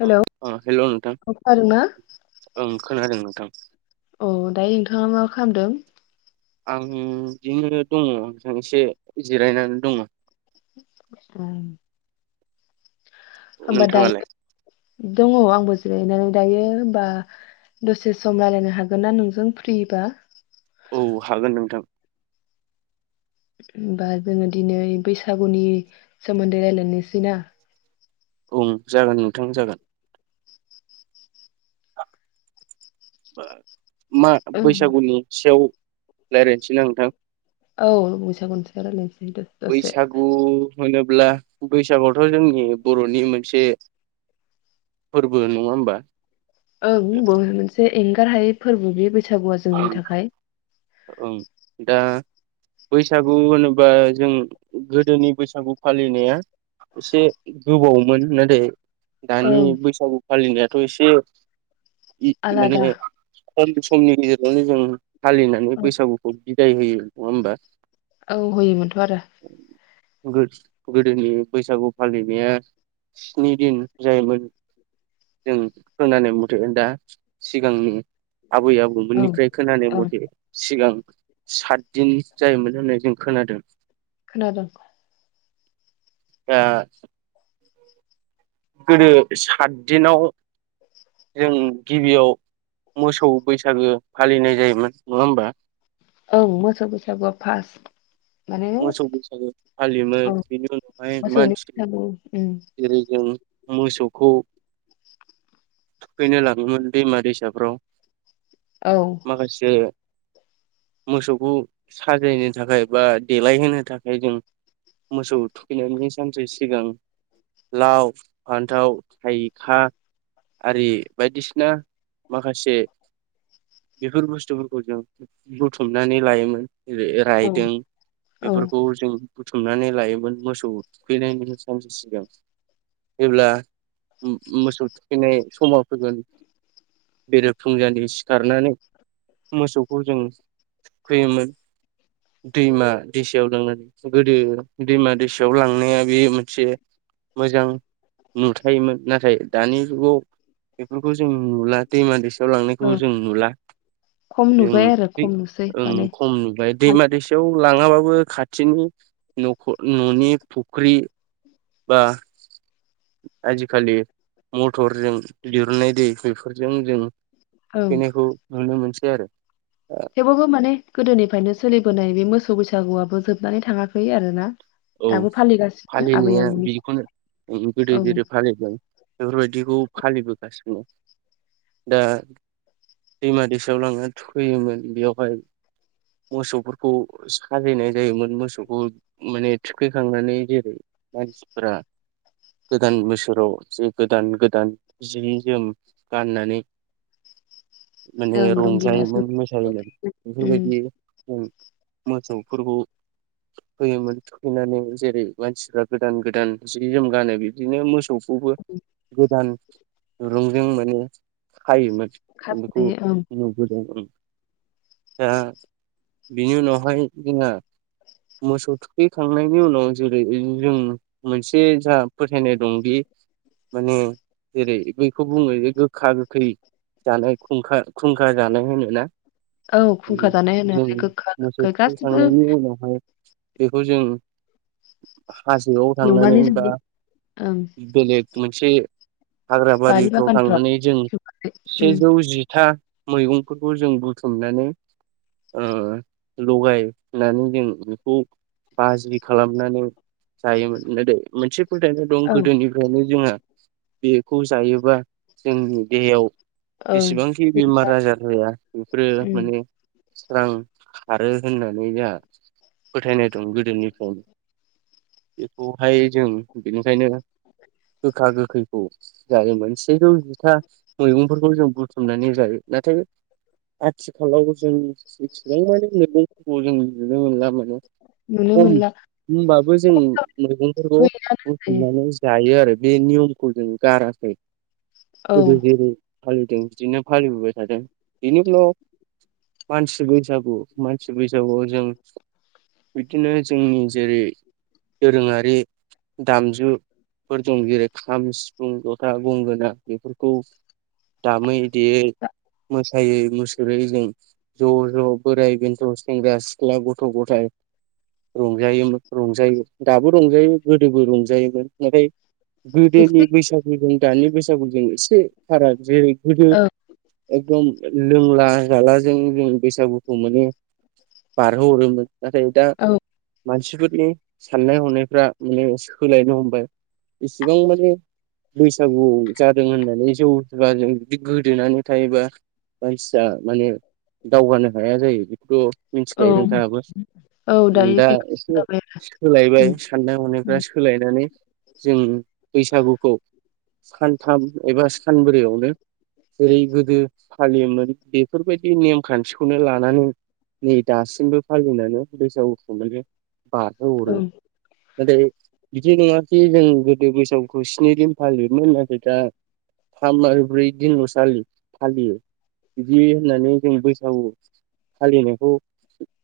Hello हेल नोंथां। औ खोनादोंना खोनादों नोंथां। अ दायो नोंथाङा मा खालामदों। आं बिदिनो दङ एसे जिरायनानै दङ। ए। नोंथाङालाय। दङ आंबो जिरायनानै दायो होनबा दसे सम राज्लायनो हागोन ना नोंजों फ्रिबा। औ हागोन नोंथां। होमबा जोङो दिनै बैसागुनि सोमोन्दै रायलायनोसै ना। उम जागोन नोंथां जागोन। बार। मा बैसागुनि सेव। रायज्लायनोसै ना नोंथां। औ बैसागुनि सायाव रायज्लायनोसै दसे। बैसागु होनोब्ला बैसागुवाथ' जोंनि बर'नि मोनसे फोरबो नङा होमबा। औ बे मोनसे। एंगार हायै फोरबो। बैसागुआ औ जोंनि थाखाय दा। बैसागु होनोबा जों गोदोनि बैसागु फालिनाया एसे गोबावमोन नाथाय। दानि ओं बैसागु फालिनाया। थ' एसे आलादा [unintelligible] [unintelligible] बेयावनो जों फालिनानै बैसागुखौ बिदाय होयो नङा होमबा? औ होयोमोनथ' आरो गोदोनि बैसागु फालिनाया स्नि दिन जायोमोन जों खोनानाय मथे दा सिगांनि आबै आबौमोननि ओं ओफ्राय खोनानाय ओं मथे सिगां सातदिन जायोमोन होननाय जों खोनादों। खोनादोंं। ए गोदो सात दिनाव जों गिबियाव मोसौ बैसागो फालिनाय जायोमोन नङा होनबा? औ मोसौ बैसागुआ फास। मोसौ बैसागु फालियोमोन बेनि उनावहाय मोसौनि मानसि बैसागु उम जेरै जों मोसौखौ थुखैनो लाङोमोन दैमा दैसाफ्राव औ माखासे मोसौखौ साजायनो थाखाय बा देलायहोनो थाखाय जों मोसौ थुखैनानैनायनि सानसे सिगां लाव, फान्थाव, थाइखाआरि बायदिसिना माखासे बेफोर बुस्थुफोरखौ जों बुथुमनानै लायोमोन। औ रे-राइदोंं। औ बेफोरखौ जों बुथुमनानै लायोमोन मोसौ थुखैनायनि सानसे सिगां जेब्ला मोसौ थुखैनाय समाव फैगोन बेरे फुंजानि सिखारनानै मोसौखौ जों थुखैयोमोन दैमा दैसायाव लांनानै गोदो दैमा दैसायाव लांनाया बे मोनसे मोजां नुथायोमोन नाथाय दानि जुगाव बेफोरखौ जों नुला दैमा दैसायाव लांनायखौ औ जों नुला खम जों नुबाय आरो खम नुसै माने ओं खम नुबाय हाल दैमा दैसा लां बो खाथिनि न'खर न'नि फुख्रि बा। आजि खालि मथरजों दिरुननाय दै बेफोरजों जों थुखैनायखौ नुनो मोनसै। आरो। थेवबोबो माने गोदोनिफ्रायनो सोलिबोनाय बे मोसौ बैसागुआबो जोबनानै थाङाखै आरोना। औ दाबो फालिगासिनो आबै फालिनाया आबौनि बिदिखौनो गोदो ओं जेरै फालिदों बेफोरबायदिखौ फालिबो गासिनो दा दैमा दैसायाव लांनानै थुखैयोमोन बेयावहाय मोसौफोरखौ साजायनाय जायोमोन। मोसौखौ माने थुखैखांनानै जेरै मानसिफोरा गोदान बोसोराव गोदान गोदान जि जोम गाननानै। माने ओं रंगिना रंजायोमोन मोसायोमोन उम बेफोरबायदि जों मोसौफोरखौ थुखैयोमोन। थुनानै जेरै मानसिफ्रा गोदान गोदान जि जोम गानो बिदिनो मोसौ खौबो गोदान दुंरुंजों माने खायोमोन। बेखौ खाजायो ओं नुबोदों ओं। दा बिनि उनावहाय जोंहा मोसौ थुखै खांनायनि उनाव जेरै जों मोनसे जा फोथायनाय दं बे माने जेरै बैखौ बुङो जे गोखा गोखै जाना खुंखा खुंखा जानाय होनोना। औ खुंखा जानाय होनो जों गोखा मोसौ गोखै गासिबो खौ जों हाजोआव थांनानै एवनानै बा जायो ओं बेलेग मोनसे बारि हाग्राबारिफ्राव बागानफ्राव थांनानै जों उम सेजौ जिथा मैगंफोरखौ जों बुथुमनानै ओ लगायनानै जों बेखौ बाजि खालामनानै जायोमोन गोदो मोनसे फोथायनाय दं औ गोदोनिफ्रायनो जोंहा बेखौ जायोबा जोंनि देहायाव ओं जेसेबांखि बे बेमार आजार होया बेफोरो उम माने सोरां खारो होननानै जोहा फोथायनाय दं गोदोनिफ्रायनो बेखौहाय जों बेनिखायनो गोखा गोखैखौ जायोमोन सेजौ जिथा मैगंफोरखौ जों बुथुमनानै जायो नाथाय आथिखालाव जों जेसेबां मैगंफोरखौ जों नुनो मोनलामोन नुनो खम मोनला होमबाबो जों मैगंफोरखौ गैयानो होनजायो बुथुमनानै जा यो आरो बे नियमखौ जों गाराखै औ गोदो जेरै फालिदों बिदिनो फालिबोबाय थादों बिनि फ्ल मानसि बैसागु मानसि बैसागुआव जों बिदिनो जोंनि जेरै दोरोङारि दामजुफोर दं जेरै खाम, सिफुं, जथा, गंगोना बेफोरखौ दामै देयै मो सायै मुसुरै जों ज' ज' बोराय बेन्थ' सेंग्रा सिख्ला गथ' गथाय रंजायोमोन रंजायो दाबो रंजायो गोदोबो रंजायोमोन नाथाय गोदोनि एसे बैसागुजों दानि बैसागुजों एसे फाराग जेरै गोदो औ एकदम लोंला जाला जों जों बैसागुखौ मानो बारहोहरोमोन नाथाय दा औ मानसिफोरनि साननाय हनायफ्रा माने सोलायनो हमबाय इसेबां माने बैसागु जादों होननानै जौ जुवाजों जुदि गोदोनानै थायोबा मानसिया माने दावगानो हाया जायो बिखौ मिनथिखायो औ नोंथाङाबो औ दायो दा खोनानो एसे जाबाय सोलायबाय आरो साननाय हनायफ्रा उम सोलायनानै नै जों बैसागुखौ सानथाम एबा सानब्रैयावनो जेरै गोदो फालियोमोन बेफोरबायदि नेमखान्थिखौनो लानानै नै दासिमबो फालिनानै बैसागु खुंलायदों बाहो हरो उम नाथाय बिदि नंङाखि जों गोदो बैसागुखौ स्नि दिन फालियोमोन नाथाय दा थाम आरो ब्रै दिनल सालि फालियो बिदि होननानै जों बैसागु फालिनायखौ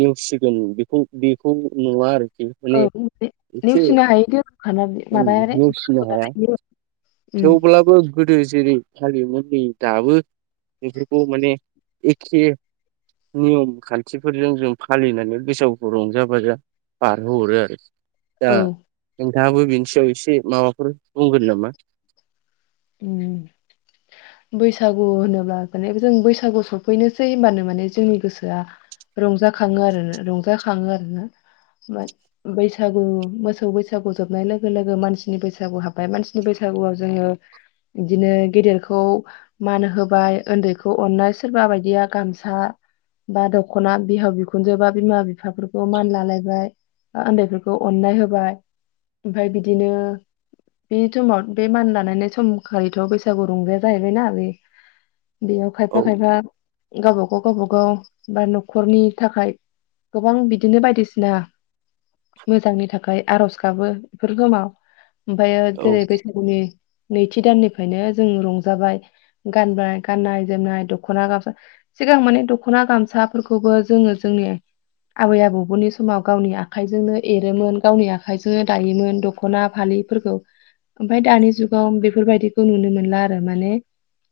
नेवसिग जों बेखौ बेखौ नुवा आरोखि माने औ ने एसे नेवसिनो हायि दोरोंखाना बेयो माबायानो नेवसिनो हाया [unintelligible] उम थेवब्लाबो गोदो जेरै फालियोमोन बे दाबो बेफोरखौ माने एखे नियम खान्थिफोरजों जों फालिनानै बैसागुखौ रंजा बाजा बारहो हरो आरो दा औ हाबो बिनि सयाव एसे माबाफोर बुंगोन नामा? उम बैसागु होनोब्ला माने जों बैसागु सफैनोसै होनबानो माने जोंनि गोसोआ रंजाखाङो आरो रंजाखांङो आरोना मा बैसागु मोसौ बैसागु जोबनाय लोगो लोगो मानसिनि बैसागु हाबबाय मानसिनि बैसागुआव जोंङो इदिनो गेदेरखौ मान होबाय उन्दैखौ अननाय सोरबा बायदिया गामसा बा दखना बिहाव बिखुनजो बा बिमा बिफाफोरखौ मान लालायबाय उन्दैफोरखौ अननाय होबाय ओमफाय बिदिनो बे समाव बे मान लानायनाय सम खालिथ बैसागु रंजाया जाहैबायना बे बेयाव औ खायफा खायफा गावबागाव गावबागाव बा नखरनि थाखाय गोबां बिदिनो बायदिसिना मोजांनि थाखाय आरज गाबो बेफोर समाव ओमफायो औ जेरै बैसागुनि थि दाननिफ्रायनो जों रंजाबाय गानबाय गाननाय जोमनाय दखना गामसा सिगां माने दखना गामसाफोरखौबो जोंङो जोंनि आबै आबौनि समाव गावनि आखाइजोंनो एरोमोन गावनि आखाइजोंनो दायोमोन दखना फालिफोरखौ ओमफाय दानि जुगाव बे बेफोरबायाददिखौ नुनो मोनला आरो माने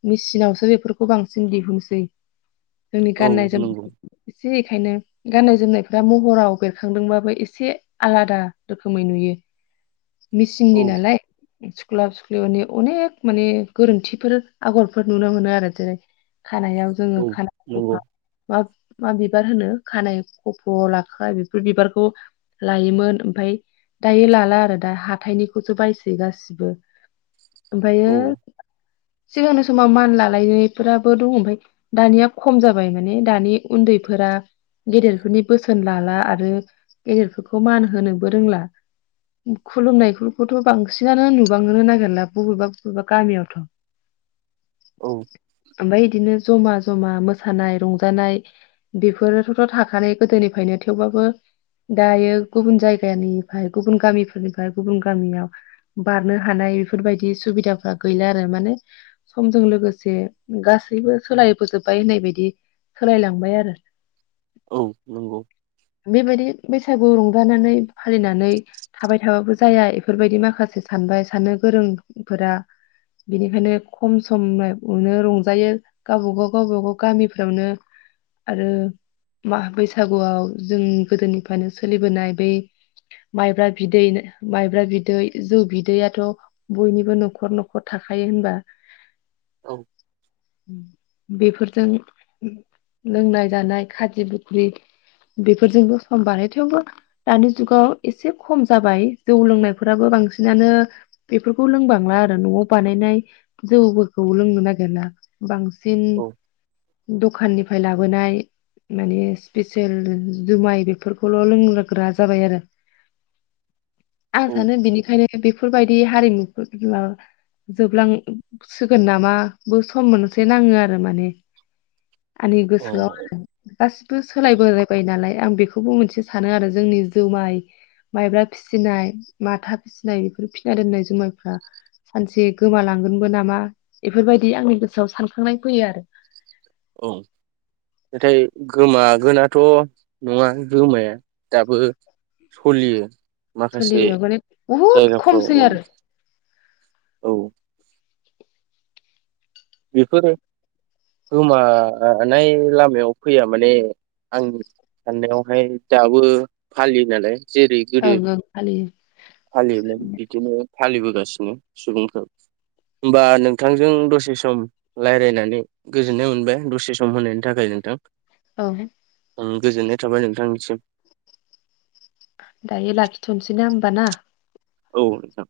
मेसिनावसो बेफोरखौ बांसिन दिहुनसै । जोंनि औ गाननाय नंगौ जोमनाय [inaudible] इसे ओंखायनो गाननाय जोमनायफ्रा महराव बेरखांदोंबाबो एसे आलादा रोखोमै नुयो । औ मिसिंनि नालाय सुख्लाब सुख्लि माने अनेक माने गोरोन्थिफोर आगरफोर नुनो मोनो आरो जेरै खानायाव जोंङो औ खानाय खफा नंगौ माब मा बिबार होनो खानाय खफ लाख्रा बेफोर बिबारखौ लायोमोन ओमफाय दायो लाला आरो दा हाथायनिखौसो बायसै गासिबो औ ओमफायो सिगांनि समाव मान लालायनायफोराबो दङ ओमफाय दानिया खम जाबाय माने दानि उन्दैफोरा गेदेरफोरनि बोसोन लाला आरो गेदेरफोरखौ मान होनोबो रोंला खुलुमनायफोरखौथ बांसिनानो नुबांनोनो नागिरला बबेबा बबेबा गामियावथ औ ओमफाय इदिनो जमा जमा मोसानाय रंजानाय बेफोरोथ थाखानाय गोदोनिफ्रायनो थेवबाबो दायो गुबुन जायगानिफ्राय गुबुन गामिफोरनिफ्राय गुबुन गामियाव बारनो हानाय बेफोरबायदि सुबिदाफ्रा गैला आरो मानो‌ समजों लोगोसे गासैबो सोलायबोजोबबाय होननाय बायदि सोलायलांबाय आरो औ नंगौ बेबायदि बैसागु रंजानानै फालिनानै थाबाय थाबाबो जाया इफोरबायदि माखासे सानबाय सानो गोरोंफोरा बिनिखायनो खम समायावनो रंजायो गावबागाव गावबागाव गामिफ्रावनो आरो मा बैसागुआव जों गोदोनिफ्रायनो सोलिबोनाय बै माइब्रा बिदै माइब्रा बिदै जौ बिदैयाथ बयनिबो न'खर न'खर थाखायो होनबा [inaudible] औ बेफोरजों लोंनाय जानाय खाजि बुख्रि बेफोरजोंबो सम बारो थेवबो दानि जुगाव एसे खम जाबाय जौ लोंनायफोराबो बांसिनानो बेफोरखौ लोंबांला आरो न'आव बानायनाय जौफोरखौ लोंनो नागिरला बां सिन औ दखाननिफ्राय लाबोनाय माने स्पेसियेल जुमाय बेफोरखौल' लोंग्रा जाबाय आरो आं औ सानो बिनिखायनो बे फोरबाय बे हारिमुफोरा जोबलांसिगोन नामा बो सम मोनसे नांङो आरो माने आंनि अ गोसोआव गासिबो सोलायबोबाय नालाय आं बेखौबो मोनसे सानो आरो जोंनि जुमाय माइब्रा फिसिनाय माथा फिसिनाय बेफोर फि ना दोननाय जुमायफ्रा सानसे गोमालांगोनबो नामा बेफोरबायदि आंनि गोसोआव सानखांनाय फैयो आरो औ नाथाय गोमागोनाथ' नङा गोमाया दाबो सलियो । सलियो माने बहुत औ खमसैआरो औ बेफोरो गोमानाय लामायाव फैया माने आं साननायावहाय दाबो फालियो नालाय जेरै गोदो ओं ओं फालियो फालियोमोन बिदिनो फालिबोगासिनो सुबुंफोर होमबा नोंथांजों दसे स सम रायज्लायनानै गोजोननाय मोनबाय दसे सम होनायनि थाखाय नोंथां। औ ओम गोजोननाय थाबाय नोंथांनिसिम दायो लाखिथ'नोसैना होमबा ना? औ नोंथां